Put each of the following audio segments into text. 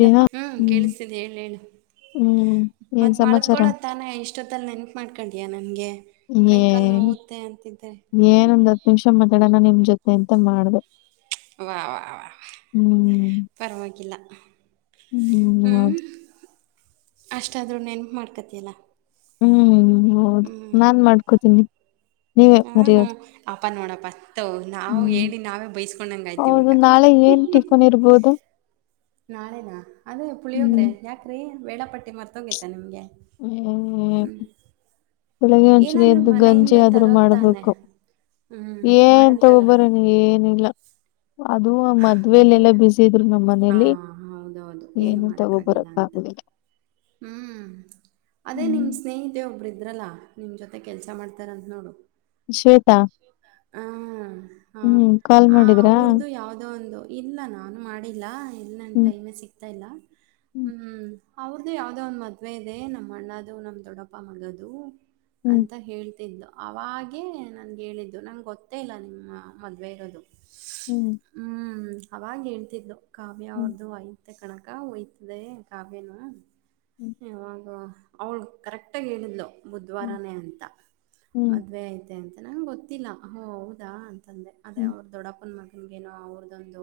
ದಿನ ಹಾ ಹ್ಮ್ ಕೇಳಿಸ್ತಿದೆ ಹೇಳ ಹೇಳು ಹ್ಮ್ ಏನ್ ಮತ್ ಸಮಾಚಾರ ಮಲ್ಕೊಳೊದ ತಾನೇ ಇಷ್ಟೊತ್ತಲ್ ನೆನಪು ಮಾಡ್ಕೊಂಡಿಯ ನನ್ಗೆ ಕೈ ಏ ಕಾಲು ನೋವುತ್ತೆ ಅಂತಿದ್ದೆ ಹ್ಮ್ ಏನೊಂದ್ ಹತ್ ನಿಮಿಷ ಮಾತಾಡೋಣ ನಿಮ್ ಜೊತೆ ಎಂತ ಮಾಡದೆ ವಾಹ ವಾಹ ವಾ ಪರವಾಗಿಲ್ಲ ಹ್ಮ್ ಅಷ್ಟಾದ್ರೂ ನೆನ್ಪ ಮಾಡ್ಕೊತಿಯಲ್ಲ ಹ್ಮ್ ಹೌದು ನಾನ್ ಮಾಡ್ಕೋತೀನಿ ನೀವೇ ಮರಿಯೋದು ಪ್ಪಾ ನೋಡಪ್ಪ ಅತ್ತ ನಾವು ಹ್ಮ್ ಹೇಳಿ ನಾವೇ ಹೌದು ಬೈಸ್ಕೊಂಡಂಗಯ್ತಿವಾಗ ನಾಳೆ ಏನ್ ಟಿಫನ್ ಇರ್ಬೋದು ನಾಳೆನಾ ಅದೇ ಪುಳಿಯೋಗ್ರೆ ಹ್ಮ್ ಯಾಕ್ರೀ ವೇಳಾಪಟ್ಟಿ ಮರ್ತ ಹೋಗೇತ ನಿಮ್ಗೆ ಹ್ಮ್ ಬೆಳಿಗ್ಗೆ ಅಂಚಿನ ಏನಾದರೂ ಎದ್ದು ಗಂಜಿ ಮನೆಯಿಂದ ಆದ್ರರು ತರೋದು ತಾನೆ ಮಾಡ್ಬೇಕು ಹ್ಞೂ ಏನ್ ಮಾಡಂತಗ ತಗೊಬರನಾ ಏನಿಲ್ಲ ಅದು ಮದ್ವೆೇಲೆ ಏಕೆ ಎಲ್ಲ ಬಿಸ ಇದ್ರು ನಮ್ಮ್ ಹಾ ಮನೇಲಿ ಹೌದೌದು ಏನು ತಗೋಬರಕ್ ಆಗುದಿಲ್ಲ [unintelligible] ಹ್ಮ್ ಅದೇ ನಿಮ್ ಸ್ನೇಹಿತೆ ಒಬ್ರ ಇದ ದ್ರಲ್ಲ ನಿಮ್ಮ್ ಜೊತೆ ಕೆಲಸ ಮಾಡ್ತಾರಂತ ನೋಡು ಶ್ವೇತಾ ಹಾ ಹೂ ಆ ಅವ್ರ್ದು ಯಾವುದೋ ಒಂದು ಇಲ್ಲ ನಾನು ಮಾಡಿಲ್ಲ ಇಲ್ಲಿ ನಂಗೆ ಹ್ಮ್ ಟೈಮೆ ಸಿಗ್ತಾ ಇಲ್ಲ ಹ್ಮ್ ಅವ್ರ್ದು ಯಾವ್ದೋ ಒಂದ್ ಮದ್ವೆ ಇದೆ ನಮ್ಮ್ ಅಣ್ಣದು ನಮ್ ದೊಡ್ಡಪ್ಪ ಮಗದು ಅಂತ ಹೇಳ್ತಿದ್ದ ಅವಾಗೇ ನನಗೆ ಹೇಳಿದ್ದು ನಂಗೆ ಗೊತ್ತೇ ಇಲ್ಲ ನಿಮ್ಮ ಮದುವೆ ಇರೋದು ಹ್ಮ್ ಆವಾಗ ಹೇಳ್ತಿದ್ಲು ಕಾವ್ಯ ಅವ್ರದ್ದು ಐತೆ ಕನಕ ಒಯ್ತದೆ ಕಾವ್ಯನು ಯಾವಾಗ ಅವಳ ಕರೆಕ್ಟಾಗಿ ಹೇಳಿದ್ಲು ಬುಧವಾರನೇ ಅಂತ ಮದುವೆ ಐತೆ ಅಂತ ನಂಗೆ ಗೊತ್ತಿಲ್ಲ ಓ ಹೌದಾ ತಂದೆ ಅದೇ ಅವ್ರ ದೊಡ್ಡಪ್ಪನ ಮಗನ್ಗೇನೋ ಅವ್ರದೊಂದು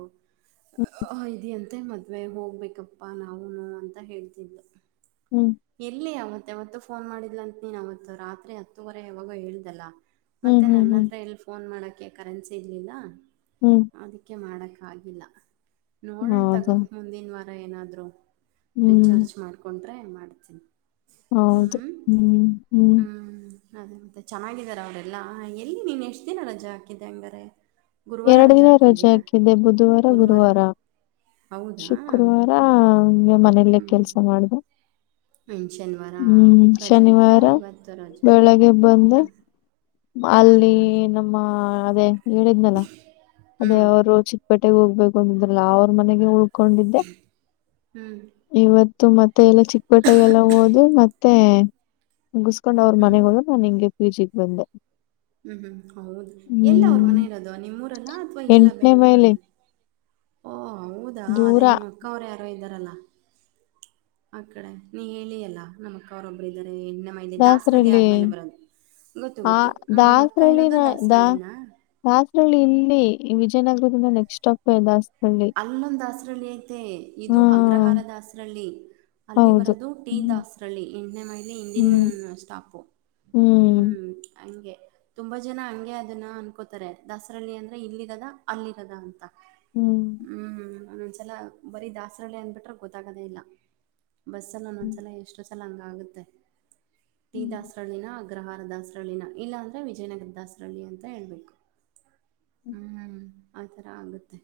ಇದೆ ಅಂತ ಮ ಮದ್ವೆ ಹೋಗ್ಬೇಕಪ್ಪಾ ನಾವುನು ಅಂತ ಹೇಳ್ತಿದ್ದು ಎಲ್ಲಿ ಅವತ್ತು ಯಾವತು ಫೋನ್ ಮಾಡಿದಿಲ್ಲ ಅಂತ ನೀನು ಅವತ್ತು ರಾತ್ರಿ ಹತ್ತುವರೆ ಯಾವಾಗ ಹೇಳ್ದಲ್ಲ ಮತ್ತೆ ನನ್ನ ಹತ್ರ ಎಲ್ಲಿ ಫೋನ್ ಮಾಡಕ ಕರೆನ್ಸಿ ಇರ್ಲಿಲ್ಲ ಅದಕ್ಕೆ ಮಾಡಕೆ ಆಗಿಲ್ಲ ನೋಡಣ ತಗೋ ಮುಂದಿನ ವಾರ ಏನಾದರೂ ಹ್ಮ್. ರೀಚಾರ್ಜ್ ಮಾಡು ಅಂದ್ರೆ ಮಾಡ್ತೀನಿ ಹೌದು ಹ್ಮ್ ಹ್ಮ್ ಹ್ಮ್ ಅದೇ ಮತ್ತೆ ಚೆನ್ನಾಗಿದ್ದಾರೆ ಅವರೆಲ್ಲಾ ಎಲ್ಲಿ ನೀನ್ ಎಷ್ಟ್ ದಿನ ರಜೆ ಹಾಕಿದ್ದೆ ಹಂಗಾರೆ ಗುರುವಾರ ಎರಡ ದಿನ ರಜೆ ಹಾಕ್ಕೊಂಡಿಯಾ ಹಾಕಿದ್ದೆ ಬುಧವಾರ ಗುರುವಾರ ಹೌದಾ ಶುಕ್ರವಾರ ಹ್ಞೂ ಹಂಗೆ ಮನೇಲ್ಲ ಕೆಲ್ಸ ಮಾಡ್ದು ಹಂದು ಶನಿವಾರ ರಜೆ ಐತಲ್ಲ ಶನಿವಾರ ಇವತ್ತು ರಜೆ ಬೆಳಗ್ಗೆ ಬಂದೆ ಹಾಂ ಅಲ್ಲಿ ಹಾಂ ನಮ್ಮ ಅದೇ ಹೇಳಿದ್ನಲ್ಲ ಹ್ಞೂ ಅದೇ ಅವರು ಚಿಕ್ಕಪೆಟ್ಟ ಮಟ್ಟಗ ಹೋಗ್ಬೇಕು ಅಂದಿದ್ರಲ್ಲ ಅವ್ರ ಮನೆಗೆ ಉಳ್ಕೊಂಡಿದ್ದೆ ಹ್ಞೂ ಹ್ಞೂ ಇವತ್ತು ಮತ್ತೆ ಎಲ್ಲ ಚಿಕ್ಕಪಟ್ಟೆಗೆಲ್ಲ ಹೋದವಿ ಮತ್ತೆ ಮುಗಿಸಕೊಂಡ್ ಅವ್ರ ಮನೆಗೆ ಹೋದರು ನಾನ್ ಹಿಂಗೆ ಪಿಜಿಗ್ ಬಂದೆ ಹ್ಮ್ ಹ್ಮ್ ಹೌದು ಎಲ್ಲ ಅವ್ರ ಹ್ಮ್ ಮನೆ ಇರೋದು ನಿಮ್ಮೂರಲ್ಲ ಅಥ್ವಾ ಇಲ್ಲ ಎಂಟನೇ ಮೈಲಿ ಬೆಂಗ್ಗಳೂರಲ್ಲ ಹೌದಾ ದೂರ ಅದೇ ನಿಮ್ಮ ಅಕ್ಕ ಅವರು ಯಾರೋ ಇದ್ದಾರಲ್ಲ ಆ ಕಡೆ ನೀ ಹೇಳಿ ಅಲ್ಲಾ ನಮ್ಮ ಅಕ್ಕ ಅವರೊಬ್ಬರು ಇದ್ದಾರೆ ಹೆಣ್ಣೆ ಮಲೆ ದಾಸರಳ್ಳಿ ಆದ್ಮೇಲೆ ಬರೋದು ಗೊತ್ತು ಆ ಗೊತ್ತು ಹ್ಞೂ ನಿಮ್ಮ ಅಕ್ಕ ಇರೋದು ದಾಸರಳ್ಳಿನ ದಾ ದಾಸರಳ್ಳಿನಾ ದಾಸರಳ್ಳಿ ಇಲ್ಲಿ ಈ ವಿಜಯನಗರದಿಂದ ನೆಕ್ಸ್ಟ್ ಸ್ಟಾಪೇ ದಾಸ ಅಲ್ಲೊಂದು ದಾಸರಳ್ಳಿ ಐತೆ ಇದು ಹಾ ಅಗ್ರಹಾರ ದಾಸರಳ್ಳಿ ಅಲ್ಲಿ ಹೌದು ಬರೋದು ಟಿ ಹ್ಮ್ ದಾಸ್ರಳ್ಳೀ ಎಂಟನೇ ಮೈ ಅಲ್ಲಿ ಇಂದಿನ್ ಹ್ಮ್ ಸ್ಟಾಪು ಹ್ಮ್ ಹಂಗೆ ತುಂಬಾ ಜನ ಹಂಗೆ ಅದನ್ನ ಅನ್ಕೋತಾರೆ ದಾಸರಳ್ಳಿ ಅಂದ್ರೆ ಇಲ್ಲಿರದ ಅಲ್ಲಿರದ ಅಂತ ಹ್ಮ್ ನಾನೊಂದ್ಸಲ ಬರೀ ದಾಸರಳ್ಳಿ ಅಂದ್ಬಿಟ್ರೆ ಗೊತ್ತಾಗದೇ ಇಲ್ಲ ಬಸ್ಸಲ್ಲಿ ಹ್ಮ್ ಒಂದೊದ್ಸಲ ಎಷ್ಟ ಸಲಂಗ ಆಗುತ್ತೆ ಟಿ ಹ್ಮ್ ದಾಸರಳ್ಳಿ ನಾ ಅಗ್ರ ಗ್ರಹಾರ ದಾಸರಹಳ್ಳಿನ ಇಲ್ಲಾಂದರೆ ವಿಜಯನಗರ ದಾಸರಳ್ಳಿ ಅಂತ ಹೇಬೇಕು ಹ್ಮ್ ಆತರ ಆಗುತ್ತೆ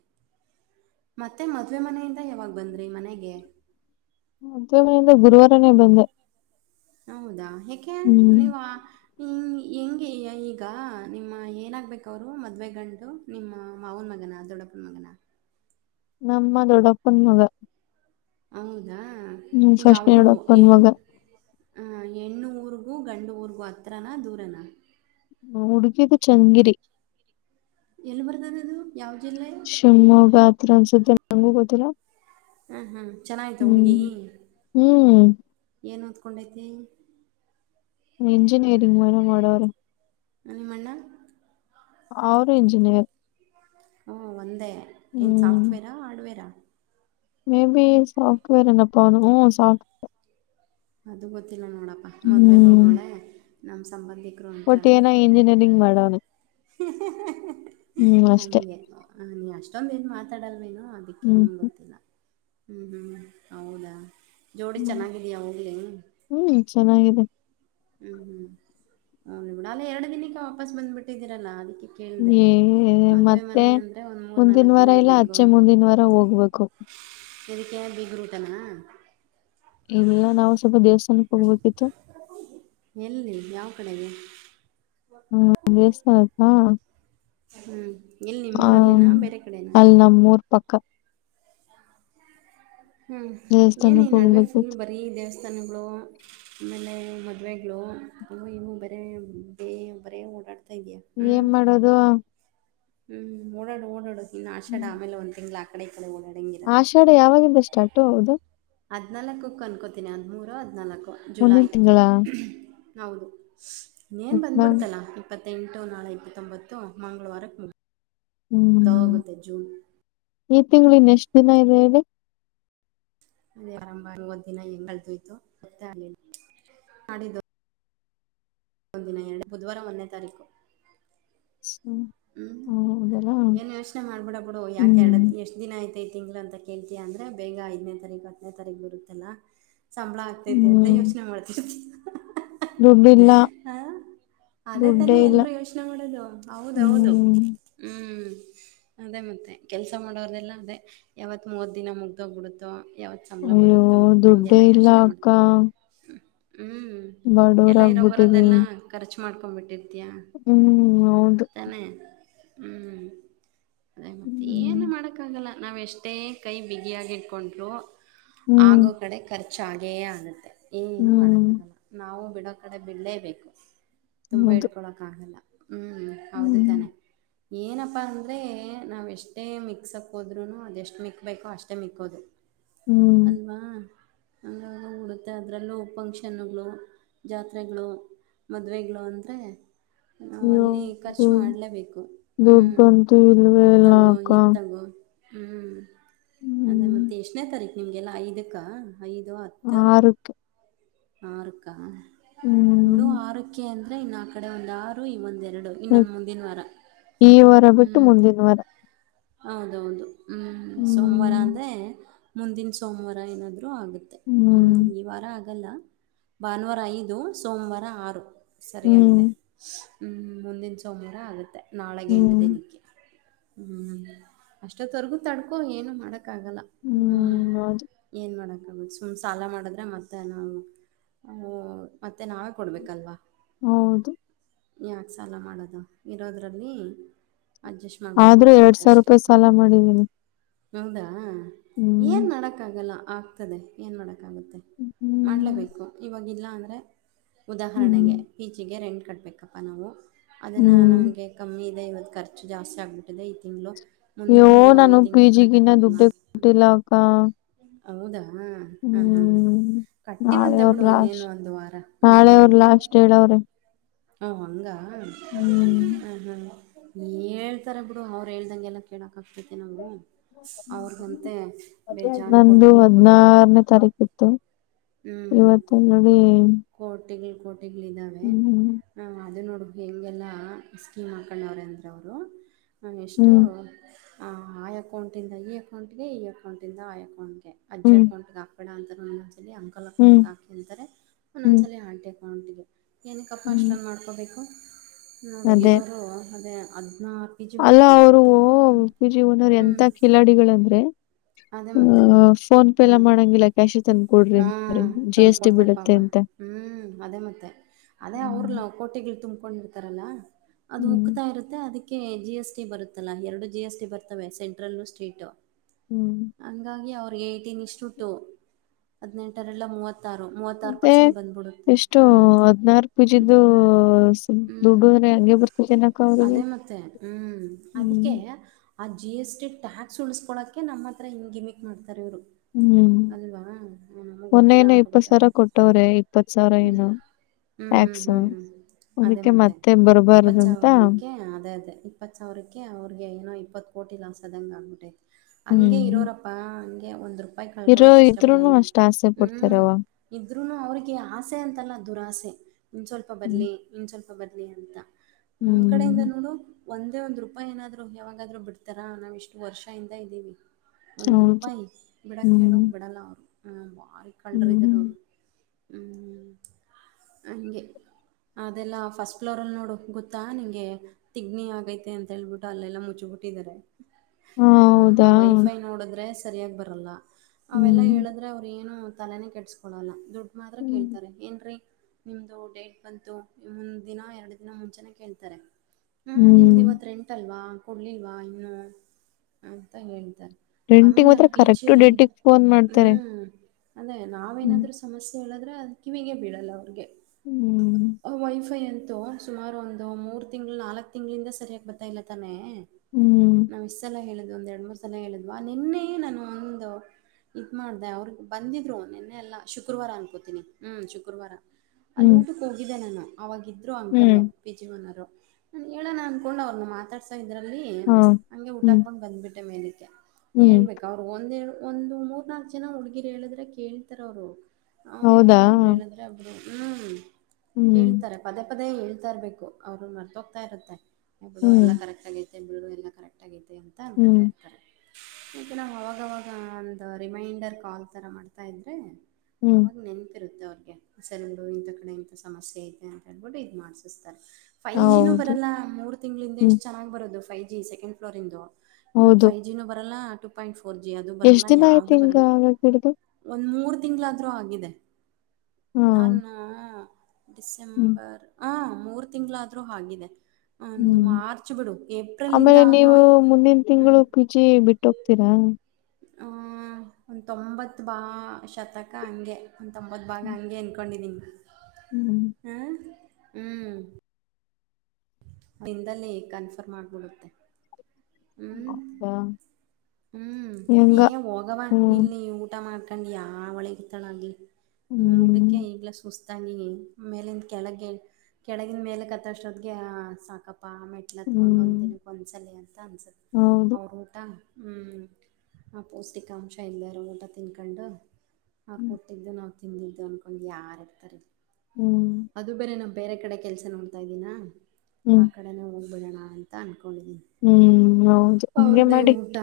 ಮತ್ತೆ ಮದ್ವೆ ಮನೆಯಿಂದ ಯಾವಾಗ ಬಂದ್ರಿ ಮನೆಗೆ ಮದ್ಮೆಯಿಂದ ಗುರುವಾರನೇ ಬಂದೆ ಹೌದಾ ಯಾಕೆ ನೀವ ಹ್ ಹಿಂಗೆ ಈಗ ನಿಮ್ಮ ಏನಾಗಬೇಕ ಅವ್ರ ಮದ್ವೆ ಗಂಡು ನಿಮ್ಮ ಮಾವನ ಮಗನ ದೊಡ್ಡಪ್ಪನ ಮಗನ ನಮ್ಮ ದೊಡಪ್ಪನ ಮಗ ಹಂಗ ಹ್ಮ್ ಫಸ್ಟ್ ದೊಡಪ್ಪನ್ ಮಗ ಹೆಣ್ಣು ಊರಿಗೂ ಗಂಡು ಊರಿಗೂ ಹತ್ರನಾ ದೂರನಾ ಹ್ಮ ಹುಡುಗಿದು ಚಂಗಿರಿ ಎಲ್ಲಿ ಬರತದು ಶಿವಮೊಗ್ಗ ಗಾತ್ರ ಅನ್ಸುತ್ತೆ ನಂಗೂ ಗೊತ್ತಿಲ್ಲ ಹ್ಮ್ ಹ್ಮ್ ಚೆನ್ನಾಗಯ್ತ ಹುಡ್ಗಿ ಹ್ಮ್ ಹ್ಮ್ ಏನು ಓದ್ಕೊಂಡೈತೆ ಇಂಜಿನಿಯರಿಂಗ್ ಮಾಡನ ಮಾಡೋರ ಹ್ಮ ನಿಮ್ಮ ಅಣ್ಣ ಅವರು ಇಂಜಿನಿಯರ್ ಹ್ಮ ಒಂದೇ ಏನ್ ಸಾಫ್ಟ್ವೇರಾ ಹಾರ್ಡ್ವೇರಾ ಮೇಬಿ ಸಾಫ್ಟ್ವೇರ್ ಎನ ಪ ಹ್ಮ ಸಾಫ್ಟ್ರ್ ಅದು ಗೊತ್ತಿಲ್ಲ ನೋಡಪ್ಪಾ ಮದ್ವೆಗ್ ಹೋಗೋಳೆ ನಮ್ ಸಂಬಂಧಿ ಒಟ್ಟು ಏನ ಇಂಜಿನಿಯರಿಂಗ್ ಮಾಡವನ ಹ ಹ ಹ ಹಂಗೆ ನೀ ಅಷ್ಟೊಂದ ಏನ್ ಮಾತಾಡಲ್ವೇನು ಅದಕ್ಕೆ ಹ್ಮ್ ನಿಮ್ಗೆ ಹ್ಮ್ ಗೊತ್ತಿಲ್ಲ ಹ್ಮ್ ಹ್ಮ್ ಹೌದಾ ಜೋಡಿ ಹ್ಮ್ ಚೆನ್ನಾಗಿದೆಯಾ ಹೋಗ್ಲಿ ಹ್ಮ್ ಚೆನ್ನಾಗಿದೆ ಹ್ಮ್ ಹ್ಮ್ ಹ ನಿಡ ಅಾಲ ಎರಡು ದಿನಕ್ಕೆ ವಾಪಸ್ ಬಂದ್ಬಿಟ್ಟಿದ್ದೀರಲ್ಲಾ ಅಲ್ಲಿ. ಹ ಮತ್ತೆ ಅಂದರೆ ಒಂದು ಮೂರು ಮುಂದಿನ ನಾಲ್ಕು ವಾರ ದಿನ ಇಲ್ಲ ಇರಬೇಕು ಅಚ್ಚೆ ಮುಂದಿನ ವಾರ ಹೋಗ್ಬೇಕು. ಎದಕ್ಕೆ ಬೀಗ ರೂಟನಾ. ಇಲ್ಲ ನಾವವು ಹ್ಮ ಎಲ್ಲಿ ಯಾವ ಕಡೆಗೆ ಹ್ಮ ಎಸ್ ಆಯತಾ. ಹ್ಮ್ ಹ್ಮ ಅಲ್ಲಿ ನಮ್ಮೂರ್ ಪಕ್ಕ ಹ್ಮ್ ಏನು ಈ ದೇವಸ್ಥಾನಕ್ಕೆ ನಡುವೆ ಫುಲ್ ಹೋಗ್ಬೇಕಿತ್ತು ಬರೀ ದೇವಸ್ಥಾನಗಳು ಆಮೇಲೆ ಮದ್ವವೆಗಳು ಇ ಬರ ಬೇ ಬರೇ ಓಡಾಡ್ತಾರೆ ಏನ್ ಮಾಡೋದು. ಹ್ಮ್ ಓಡಾಡು ಓಡಾಡು ಇನ್ನು ಆಶಾಡ ಹ್ಮ್. ಆಮೇ ಒಂದ್ ತಿಂಗ್ಳ ಆಗ್ತ. ಆಷಾಢ ಯಾವಾಗಿದ ಸ್ಟಾರ್ಟ್ ಹೌದು ಹದ್ಲ್ಕು ಅನ್ಕೋತೀನಿ ಹದಿಮೂರುದಿನಲ್ಕು. ಮುಂದಿನ ತಿಂ. ಹೌದು ಇನ್ನೇನು ಬಂದುಬಿಡ್ತಲ್ಲ ಇಪ್ಪತ್ತೆಂಟು ನಾಳೆ ಇಪ್ಪತ್ತೊಂಬತ್ತು ಮಂಗಳವಾರಕ್ಕೆ ಮು ಹ್ಮ್ ಅದಾಗದ ಜೂನ್ ಈ ತಿಂಗಳು ಇನ್ ಎಷ್ಟ್ ದಿನ ಇದೆ ಹೇಳಿ. ಅದೇ ಆರಂಭಂಗ ಒದ್ ದಿನ ಹೆಂಗ್ದುಯ್ತು ಗೊತ್ತೆ ಆ ಮಾಡಿದ್ದು. ಮುಂದಿನ ಎರಡು ಬುಧವಾರ ಒಂದೇ ತಾರೀಕು ಹ್ಮ್ ಹ್ಮ್ ಹೌದಲ್ಲ ಏನ್ ಯೋಚನೆ ಮಾಡ್ಬಿಡ ಬಿಡು ಯಾಕೆ ಎರಡು ಹ್ಮ್ ಎಷ್ಟ ದಿನ ಆಯ್ತೈತಿ ತಿಂಗಳು ಅಂತ ಕೇಳ್ತೀ ಅಂದ್ರೆ ಬೇಗ ಐದನೇ ತಾರೀಕು ಹತ್ತನೇ ತಾರೀಕು ಬರುತ್ತಲ್ಲ. ಸಂಬಳ ಆಗ್ತೈತೆ ಅಂತ ಹ್ಮ್ ಯೋಚನೆ ಮಾಡ್ತವಿ ದುಡ್ಡಿಲ್ಲ ಹ ಅದೇ ತಾನೆ ದುಡ್ಡೇ ಇಲ್ಲ ಎಲ್ರು ಯೋಚನೆ ಮಾಡದು ಹೌದೌದು ಹ್ಮ್ ಹ್ಮ್ ಹ್ಞೂ ಅದೇ ಮತ್ತು ಕೆಲಸ ಮಾಡೋರದೆೆಲ್ಲ ಅದೇ ಯಾವತ್ತು ಮೂವತ್ತು ದಿನ ಮುಗ್ದೋಗ ಬಿಡುತ್ತೋ ಯಾವತ್ತು ಸಂಬಳ ಅಯ್ಯೋ ಬರುತ್ತೋ ದುಡ್ಡೇ ಹಗೆಲ್ಲ ಇಲ್ಲ ಯೋಚನೆ ಮಾಡ್ತೀವಿ ಹ್ಞ. ಬಾಡೋರ ಆಗ್ಬಿಟ್ಟ್ರರಿ. ಮಾಡ್ಕೊಂಬಟ್ಟಿದ್ದು. ಹ್ಮ್ ಹೌದು ತಾನೆ ಹ್ಮ್ ಅದೇ ಮತ್ತೆ ಏನು ಹ್ಮ್ ಮಾಡಕ್ಕ ಆಗಲ್ಲ ನಾವವು ಎಷ್ಟೇ ಕೈ ಬಿಗಿಯಾಗಿಟ್ಕೊಂಡ್ರರು ಆಗೋ ಹ್ಮ್ ಕಡೆ ಕರ್ ಚಾಗೆಯೇ ಆಗುತ್ತೆ ಏನಏನನು ಹ್ಮ್ ಮಾಡೋಕ್ಕಾಗಲ್ಲ ನಾವು ಬಿಡೋ ಕಡೆ ಬಿಡಲೇಬೇಕು. ತುಂಬಾ ಹೌದು ಹಿಡ್ಕೊಳಕ್ ಆಗಲ್ಲ ಹ್ಮ್ ಹೌದು ಹ್ಮ್ ತಾನೆ. ಏನಪ್ಪಾ ಅಂದ್ರೆ ನಾವ ಎಷ್ಟೇ ಮಿಕ್ಸಕ್ ಹೋದ್ರು ಅದೆ ಎಷ್ಟು ಮಿಕ್ಕಬೇಕೋ ಅಷ್ಟೇ ಮಿಕ್ಕೋದು. ಹ್ಮ್ ಅಲ್ವಾ ಅಂದೂ ಉಡುತ್ತೆ ಅದರಲ್ಲೂ ಫಂಕ್ಷನ್ಗಳು ಜಾತ್ರೆಗಳು. ಮದ್ವೆಗಳು ಅಂದ್ರೆ ನಾವವು ಅಯ್ಯೋ ಅಲ್ಲಿ. ಖರ್ಚು ದುಡ್ ಮಾಡಲೇಬೇಕು ಹ್ ದುಡ್ಡಂತೂ ಇಲ್ವೇ ಇಲ್ಲ ಹತ್ತಗೋ ಅಕ್ಕ ಈತ್ತಗೋ. ಹ್ಮ್ ಅದೇ ಹ್ಮ್ ಮತ್ತೆ ಎಷ್ಟನೇ ತಾರೀಖು ನಿಮ್ಗೆಲ್ಲ ಐದಕ್ಕ. ಐದು ಹತ್ತು ಆರುಕ್ಕೆ ಆರುಕ್ಕ ಇಡು ಹ್ಮ್ ಆರಕ್ಕೆ. ಇನ್ನ ಆ ಕಡೆ ಒಂದ್ ಆರು ಇ ಒಂದೆರಡು. ಈ ವಾರ ಬಿಟ್ಟು ಹ್ಞೂ ಮುಂದಿನ ವಾರ. ಹೌದೌದು ಹ್ಮ್ ಸೋಮವಾರ ಹ್ಮ್ ಅಂದ್ರೆ ಮುಂದಿನ ಸೋಮವಾರ ಏನಾದ. ಆಗುತ್ತೆ ಹ್ಮ ಹ್ಮ್ ಈ ವಾರ ಆಗಲ್ಲ ಭಾನುವಾರ ಐದು ಸೋಮವಾರ ಆರು. ಸರಿಯಾಗಿದೆ ಹ್ಮ್ ಹ್ಮ್ ಮುಂದಿನ ಸೋಮವಾರ ಆಗುತ್ತೆ. ನಾಳೆಗೆ ಎಂಟು ಹ್ಮ್ ದಿನಕ್ಕೆ ಹ್ಮ ಅಷ್ಟೊತ್ತವರ್ಗೂ ತಡ್ಕೊ ಏನು ಮಾಡಕ ಕ್ಕ ಆಾಗಲ್ಲ ಹ್ಞ ಹ್ಮ್ ಹೌದು ಏನು ಮಾಡಕ್ಕೆ. ಸುಮ್ ಸಾಲ ಮಾಡಿದ್ರೆ ಮತ್ತೆ ನಾವು ಆ ಮತ್ತೆ ನಾವೇ ಕೊಡ್ಬೇಕಲ್ವಾ, ಹೌದು ಯಾಕೆ ಸಾಲ ಮಾಡೋದು ಇರೋದರಲ್ಲಿ ಅಡ್ಜಸ್ಟ್ ಮಾಡ್ಕೊಂಡು ಆದ್ರೆ ಎರಡ್ ಸಾವಿರ ಹೋಗ್ಬೇಕಷ್ಟೆ. ರೂಪಾಯಿ ಸಾಲ ಮಾಡಿದ್ದೀನಿ. ಹೌದಾ ಏನ್ ಮಾಡೋಕ್ ಆಗಲ್ಲ ಆಗ್ತದೆ ಏನ್ ಮಾಡಕ್ ಹ್ಮ್ ಮಾಡಲೇಬೇಕು. ಇವಾಗ ಇಲ್ಲ ಅಂದ್ರೆ ಹ್ಮ್ ಉದಾಹರಣೆಗೆ ಪೀಜಿಗೆ ರೆಂಟ್ ಕಟ್ಬೇಕಪ್ಪ ನಾವು ಅದನ್ನು ಹ್ಮ್ ನಮಗೆ ಕಮ್ಮಿ ಇದೆ ಇವತ್ತು ಖರ್ಚು ಜಾಸ್ತಿ ಆಗ್ಬಿಟ್ಟಿದೆ ಈ ತಿಂಗಳು ಮುಂದಿನ ಯ್ಯೋ ತಿಂಗಳು ನಾನು ಈ ಪಿ ತಿಂಗಳು ಜಿಗಿನ್ನ ಕಟ್ಟೋಕ್ಕಾಗಲ್ಲ. ದುಡ್ಡೆ ಹ್ಞೂ. ಕೊಟ್ಟಿಲ್ಲ ಅಕ್ಕ. ಹೌದಾ ಹಾ ಹಾ ಹ್ಮ್ ನಾಳೆ ಕಟ್ಟಿವಂತ ಅವ್ರ ಬಿಡು ಇನ್ನೇನು ಲಾಸ್ಟ್ ಒಂದು ವಾರ ಹ್ಮ್ ನಾಳೆ ಹ್ಮ್. ಅವ್ರ ಲಾಸ್ಟ್ ಹೇಳವ್ರೆ ಹ ಹಂಗ ಹ ಹ್ಮ್ ಹ್ಮ. ಹೇಳ್ತಾರ ಬಿಡು ಅವ್ರು ಹೇಳ್ದಂಗೆಲ್ಲ ಕೇಳಕ್ ಆಗ್ತೈತಿ ನಾವು. ಅವ್ರಿಗಂತೆ [unintelligible] ಬೇಜಾನ್ ನಂದು ಕೋಟಿಗಳು ಕೋಟಿ ಹದಿನಾರನೇ ತಾರೀಕಿತ್ತು. ಇವತ್ತ ನೋಡಿ ಈಗ ಇಲ್ಲಿ ಕೋಟೆಗಳು ಇದ್ದಾವೆ ಹ್ಮ್ ಹು ಅದೆ ನೋಡು ಹೇಗೆಲ್ಲ ಸ್ಕೀಮ್ ಹಾಕೊಂಡವ್ರ ಅಂದ್ರ ಅವರು ನಾ ಎಷ್ಟು ಹ್ಮ್ ಆ ಅಕೌಂಟಿಂದ ಈ ಅಕೌಂಟ್ಗೆ ಈ ಅಕೌಂಟಿಂದ ಆ ಅಕೌಂಟ್ಗೆ ಅರ್ಜಿ ಹ್ಮ್ ಹಾಕುವಂತ ಬೇಡ ಅಂತಾರೆ ಒಂದೊಂದಸಲ ಅಂಕಲ್ ಹ್ಮ್ ಅಕೌಂಟ್ ಹ್ಮ್ ಹಾಕಿ ಅಂತಾರೆ ಹ್ಮ್ ಒಂದೊಂದಸಲ ಆಂಟಿ ಅಕೌಂಟಿಗೆ ಏನಕ್ಕಪ್ಪ ಹ್ಮ್ ಅಷ್ಟೊಂದು ಮಾಡ್ಕೋಬೇಕು ನೋಡು ಅದೇ ಇರೋರು ಅದೇ ಅದ ಅಲ್ಲ ಅವರು ಓ ಪಿ ಜಿ ಓನೋರ್ ಹ್ಞೂ ಎಂತ ಕಿಲಾಡಿಗಳಂದ್ರೆ ಅದೇ ಮತ್ತೆ ಹ್ಮ್ ಫೋನ್ ಪೇ ಎಲ್ಲ ಮಾಡಂಗಿಲ್ಲ ಕ್ಯಾಶ್ ಇಂತ ಹ್ಮ ತಂದ್ ಕೊಡ್ತಾರೆ ಪಾಪ. ಹ್ಮ್ ಅದೇ ಮತ್ತೆ ಅದೇ ಅವ್ರ ಹ್ಮ್ ಲಾಕೋಟೆಗೆ ತುಂಬ್ಕೊಂಡಿರ್ತಾರಲ್ಲ ಅದು ಹ್ಮ್ ಉಕ್ತಾ ಇರುತ್ತೆ ಅದಿಕ್ಕೆ ಕೆ ಜಿ ಎಸ್ ಟಿ ಬರುತ್ತಲ್ಲಾ ಎರಡು ಜಿ ಎಸ್ ಟಿ ಬರ್ತವೆ ಸೆಂಟ್ರಲ್ ಸ್ಟೇಟ್ ಹ್ಮ್ ಹಂಗಾಗಿ ಅವ್ರಿಗೆ ಹದಿನೆಂಟು ಇಷ್ಟುಟ್ಟು ಹದಿನೆಂಟರಲ್ಲ ಮೂವತ್ತು ತ್ತಾರು ಮೂವತ್ತಾರು ಮತ್ತೆ ಪರ್ಸೆಂಟ್ ಬಂದ್ಬಿಡುತ್ತೆ ಎಷ್ಟು ಹ್ಮ್ ಹದ್ನಾರು ಪಿ ಹ್ಮ್ ಜಿದು [unintelligible] ಹ್ಮ್ ದುಡ್ಡು [unintelligible] ಅಂದ್ರೆ ಹಂಗೆ ಬರ್ತದೇನಕ್ಕ [unintelligible] ಅವ್ರಿಗೆ ಅದೇ ಮತ್ತೆ [unintelligible] ಹ್ಮ್ ಅದಕ್ಕೆ ಹ್ಮ್ ಆ ಜಿ ಎಸ್ ಟಿ ಟ್ಯಾಕ್ಸ್ ಉಳಸ್ಕೊಳಕೆ ನಮ್ಮ ಹತ್ರ ಹಿಂಗೆ ಗಿಮಿಕ್ ಮಾಡ್ತಾರೆ ಇವರು. ಅಲ್ವಾ ನಮಗೆ ಗೊತ್ತಿಲ್ಲ ಮೊನ್ನೇನ ಇಪ್ಪತ್ ಸಾವಿರ ಅನ್ಕೊಬಿಟ್ಟಾರೆ ಕೊಟ್ಟವ್ರೆ ಇಪ್ಪತ್ ಸಾವಿರ ಏನು ಹ್ಮ್ ಹ್ಮ್ ಹ್ಮ್ ಹ್ಮ್ ಅದೇ ಮತ್ತೆ ಇಪ್ಪತ್ ಸಾವಿರಕ್ಕೆ ಅದೇ ಅದೇ ಇಪ್ಪತ್ ಸಾವಿರ [unintelligible] ಕೆ ಅವ್ರಿಗೆ ಏನೋ ಇಪ್ಪತ್ತು ಕೊ ಲಾಸ್ ಸದಂಗ್ ಆಗ್ಬಿಟ್ಟೈತಿ ಹಂಗೆ ಹ್ಮ್ ಇರೋರಪ್ಪಾ ಹಂಗೆ ಒಂದ್ ರೂಪಾಯಿ ಇರೋ ಕಳ್ಕೊಳಕ್ ಇಷ್ಟ ಇದ್ರೂನು ಪಡಲ್ಲ. ಅಷ್ಟ ಆಸೆ ಪಡ್ತಾರವ್ವ ಇದ್ರುನು ಅವ್ರಿಗೆ ಆಸೆ ಅಂತಲ್ಲ ದುರಾಸೆ. ಇನ್ ಸ್ವಲ್ಪ ಹ್ಮ್ ಬರ್ಲಿ ಇನ್ ಸ್ವಲ್ಪ ಬರಲಿ ಅಂತ ನಮ್ಮ್ ಕಡೆಯಿಂದ ಹ್ಮ್ ನೋಡು ಒಂದೇ ಒಂದ್ ರೂಪಾಯಿ ಏನಾದ್ರು ಯಾವಾಗಾದ್ರು ಬಿಡ್ತಾರಾ ನಾವು ಇಷ್ಟು ವರ್ಷ ಇಂದ ಇದ್ದೀವಿ. ಒಂದ್ ಹೌದು ರೂಪಾಯಿ ಬಿಡಕ್ ಹೇಳು ಹ್ಮ್ ಬಿಡಲ್ಲ ಅವರು ಹ ಬಾರಿ ಕಳ್ರ ಇದಾರ ಹ್ಮ್ ಅವರು. ಹ್ಮ್ [inaudible] ಹಂಗೆ ಅದೆಲ್ಲಾ ಫಸ್ಟ್ ಫ್ಲೋರ್ ಅಲ್ ನೋಡು ಗೊತ್ತಾ ನಿಂಗೆ ತಿಗಣೆ ಆಗೈತೆ ಅಂತ ಹೇಳ್ಬಿಟ್ಟು ಅಲ್ಲೆಲ್ಲಾ ಮುಚ್ಚಿ ಬು ಬುಟ್ಟಿದ್ದಾರೆ. ಹ ಆ ವೈಫೈ ನೋಡಿದ್ರೆ ಸರಿಯಾಗಿ ಬರಲ್ಲ. ಅವೆಲ್ಲಾ ಹ್ಮ್ ಹೇಳಿದ್ರೆ ಹ್ಮ್ ತಲೆನೇ ಕೆಟ್ಸ್ಕೊಳಲ್ಲ ದುಡ್ಡು ಮಾತ್ರ ಕೇಳ್ತಾರೆ. ಏನ್ರೀ ನಿಮ್ದು ಡೇಟ್ ಬಂತು ಒಂದ್ ದಿನ ಎರಡು ದಿನ ಮುಂಚೆನೆ ಕೇಳ್ತಾರೆ. ಹಾ ನಿಮ್ದ್ ಹ್ಮ್ ಇವತ್ ರೆಂಟ್ ಅಲ್ವಾ ಕೊಡ್ಲಿಲ್ವಾ ಇನ್ನು ಅಂತ ಹೇಳ್ತಾರೆ. ರೆಂಟಿಗ್ ಆಮೇಲೆ ಮಾತ್ರ ನಮ್ಮ ಪಿ ಕರೆಕ್ಟ ಜಿಯಲ್ಲಿ ಡೇಟಿಗೆ ಫೋನ್ ಮಾಡ್ತಾರೆ. ಹ್ಞೂ ಅದೇ ಹ್ಮ್ ನಾವೇಏನಾದರೂ ಸಮಸ್ಯೆ ಹೇಳಿದ್ರೆ ಅದು ಕಿವಿಗೆ ಬೀಳಲ್ಲ ಅವ್ರಿಗೆ. ಹ್ಮ್ [unintelligible] ವೈ ಫೈ ಅಂತ ಸುಮಾರು ಒಂದು ಮೂರ್ ತಿಂಗಳು ನಾಲ್ಕ್ ತಿಂಗಳಿಂದ ಸರಿಯಾಗಿ ಬರ್ತಾ ಇಲ್ಲ ತಾನೆ ಹ್ಮ್ ನಾವೇಷ್ಟ ಸಲ್ಲ ಹೇಳ ಒಂದ್ ಎರಡ್ ಮೂರ್ ಸಲ ಹೇಳಿದ್ವಾ ನಿನ್ನೆ ನಾನು ಒಂದು ಇದ್ ಮಾಡ್ದೆ ಅವ್ರಿಗೆ ಬಂದಿದ್ದರು ನಿನ್ನೆ ಎಲ್ಲ ಶುಕ್ರವಾರ ಅನ್ಕೋತೀನಿ ಹ್ಮ್ ಶುಕ್ರವಾರ ಅಲ್ಲಿ ಹ್ಮ್ ಊಟಕ್ಕೆ ಹೋಗಿದ್ದೆ ನಾನು ಅವಾಗ ಇದ್ರು ಅಂಕಲ್ ಹ್ಮ್ ಪಿ ಜಿ ಒನ್ರು ನಾನ ಹೇಳೋಣ ಅಂದಕೊಂಡು ಅವ್ರನ್ನ ಮಾತಾಡ್ಸ ಇದ್ರ ಅಲ್ಲಿ ಹಾ ಹಂಗೆ ಊಟ ಹ್ಮ್ ಹಾಕೊಂಡು ಬಂದ್ಬಿಟ್ಟೆ ಮೇಲಕ್ಕೆ ಹ್ಮ್ ಹೇಳ್ಬೇಕು ಅವರು ಒಂದಡು ಒಂದು ಮೂರುನಾಲ್ಕ ಜನ ಹುಡುಗಿರು ಹೇಳಿದ್ರೆ ಕೇಳ್ತಾರ ಅವರು ಅವ್ರು ಯಾರೋ ಹೌದಾ ಒಬ್ಬರು ಹೇಳಿದ್ರೆ ಒಬ್ಬರು ಹ್ಮ್ ಹ್ಮ್ ಕೇಳ್ತಾರೆ ಪದೇ ಪದೇ ಹೇಳ್ತಾ ಇರ್ಬೇಕು ಅವರು ಮರ್ತ ಹೋಗ್ತಾ ಇರುತ್ತೆ ಇ ಬಿಡು ಹ್ಮ್ ಎಲ್ಲ ಕರೆಕ್ಟ್ ಆಗೈತೆ ಬಿಡು ಎಲ್ಲಾ ಕರೆಕ್ಟ್ ಆಗೈತೆ ಅಂತ ಅನ್ಕತಾ ಹ್ಮ್ ಇರ್ತಾರೆ ಕೆ ನಾವು ಅವಾಗವಾಗ ಒಂದು ರಿಮೈಂಡರ್ ಕಾಲ್ ಥರ ಮಾಡ್ತಾ ಇದ್ರೆ ಹ್ಮ್ ಅವಾಗ ನೆನ್ಪಿರುತ್ತೆ ಅವ್ರಿಗೆ ಸಾರಿ ಬಿಡು ಕಡೆ ಇಂಥ ಸಮಸ್ಯೆ ಐತೆ ಅಂತ ಹೇಳ್ಬಿಟ್ಟು ಇದ್ ಮಾಡ್ಸಿಸ್ತ ಫೈವ್ ಜಿನೂ ಹೌದು ಬರಲ್ಲ ಮೂರು ತಿಂಗಳಿಂದೆ ಹ್ಮ್ ಎಷ್ಟು ಚೆನ್ನಾಗಿ ಬರೋದು ಫೈವ್ ಜಿ ಸೆಕೆಂಡ್ ಫ್ಲೋರ್ ಇಂದು ಇವಾಗ ಹೌದು ಫೈವ ಜಿ ನೂ ಬರಲ್ಲ ಟೂ ಪಾಯಿಂಟ್ ಫೋರ್ ಜಿ ಅದು ಬರಲ್ಲ ಎಷ್ಟ್ ದಿನ ಆಯ್ತಿ ಯಾವುದು ಹಿಂಗ ಬರಲ್ಲ ಆವಾಗ ಬಿಡ್ದು ಮೂರು ತಿಂಗಳಾದ್ರೂ ಆಗಿದೆ ಹಾ ನಾನು ಹ್ಮ್ ಡಿಸೆಂಬರ್ ಹ ಮೂರು ತಿಂಗಳಾದ್ರೂ ಹಾಗಿದೆ ಹ್ಮ್ ಆಮೇಲೆ ಆದರೂ ನೀವು ಮುಂದಿನ ಹ್ಞೂ ತಿಂಗಳು ಪಿಜಿ ಬಿಟ್ಟ ಬಿಟ್ಟ ಹೋಗ್ತೀರಾ ಆ ಒ ತೊಂಬತ್ತು ಭಾ ಶತಕ ಹಂಗೆ ಒ ತೊಂಬತ್ ಭಾಗ ಹ್ಮ್ ಹಂಗೆ ಅನ್ಕೊಂಡಿದಿನಿ ಹ್ಮ್ ಹ ಹ್ಮ್ ದಿಂದಲಿ ಕನ್ಫರ್ಮ್ ಆಗ್ಬಿಡುತ್ತೆ ಹ್ಮ್ ಹೌದಾ ಹ್ಮ್ ಹೆಂಗ ಏ ಹೋಗವ ಹ್ಮ್ ಇಲ್ಲಿ ಊಟ ಮಾಡ ಹಕಂಡ್ ಯಾವಳ ಇರತ್ತಾಳ ಅಲ್ಲಿ ಈ ಹ್ಮ್ ಊಟಕ್ಕೆ ಈಗ್ಲ ಸುಸ್ತ ಗಿನಿ ಮೇಲಿಂದ ಕೆಳಗ್ಗೆ ಕೆಳಗಿನ ಮೇಲೆ ಹತ್ತಷ್ಟೊದಗೆ ಸಾಕಪ್ಪ ಪ್ಪಾ ಮೆಟ್ಲೆ ಹತ್ಕೊಂಡು ಹ್ಮ್ ಒಂದು ದಿನಕ್ಕೆ ಒಂದ್ಸಲಿ ಅಂತ ಅನ್ಸುತ್ತೆ ಹೌದು ಅವ್ರ ಊಟ ಹ್ಮ್ ಆ ಪೌಷ್ಟಿಕಾಂಶ ಇಲ್ಲದೆರೋ ಊಟ ತಿನ್ಕೊಂಡು ಅವ್ರ ಹ್ಮ್ ಕೊಟ್ಟಿದ್ದು ನಾವ್ ತಿಂದಿದ್ದು ಅನ್ಕೊಂಡ್ ಯಾರ ಇರ್ತಾರ ಹ್ಮ್ ಅದು ಬೇರೆ ನಮ ಬೇರೆ ಕಡೆ ಕೆಲಸ ನೋಡ್ತಾಯಿದ್ದೀನಾ ಆ ಹ್ಮ್ ಕಡೆನೇ ಹೋಗ್ಬಿಡೋಣ ಅಂತ ಅಂದ್ಕೊಂಡಿದ್ದೀನಿ ಹ್ಮ್ ಹೌದು ಹಂಗೆ ಅವ್ರ್ದೇ ಮಾಡಿ ಊಟ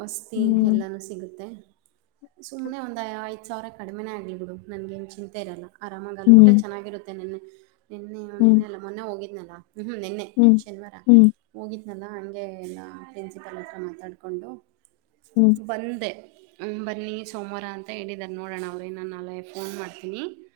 ಮಸ್ತಿ ಹ್ಮ್ ಎಲ್ಲಾನೂ ಸಿಗುತ್ತೆ ಸುಮ್ನೆ ಒಂದ್ ಐದ್ ಸಾವಿರ ಕಡಿಮೆನೇ ಆಗ್ಲಿ ಬಿಡು ನನ್ಗ ಏನ್ ಚಿಂತೆ ಇರಲ್ಲ ಆರಾಮಗ ಅಲ್ಲಿ ಊಟ ಹ್ಮ್ ಚೆನ್ನಾಗಿರುತ್ತೆ ನೆನ್ನ ನಿನ್ನೆ ಹ್ಮ್ ನಿನ್ನೆ ಅಲ್ಲ ಮೊನ್ನೆ ಹೋಗಿದ್ನಲ್ಲ ಹ್ಮ್ ನಿನ್ನೆ ಹ್ಮ್ ಶನಿವಾರ ಹ್ಮ್ ಹೋಗಿದ್ನಲ್ಲ ಹಂಗೆ ಎಲ್ಲ ಪ್ರಿನ್ಸಿಪಲ್ ಹತ್ರ ಮಾತಾಡಕೊಂಡು ಹ್ಮ್ ಬಂದೆ ಹ್ಮ ಬನ್ನಿ ಸೋಮವಾರ ಅಂತ ಹೇಳಿದ್ದಾರೆ ನೋಡೋಣ ಅವ್ರೇ ನಾನು ನಾಳೆ ಫೋನ್ ಮಾಡ್ತೀನಿ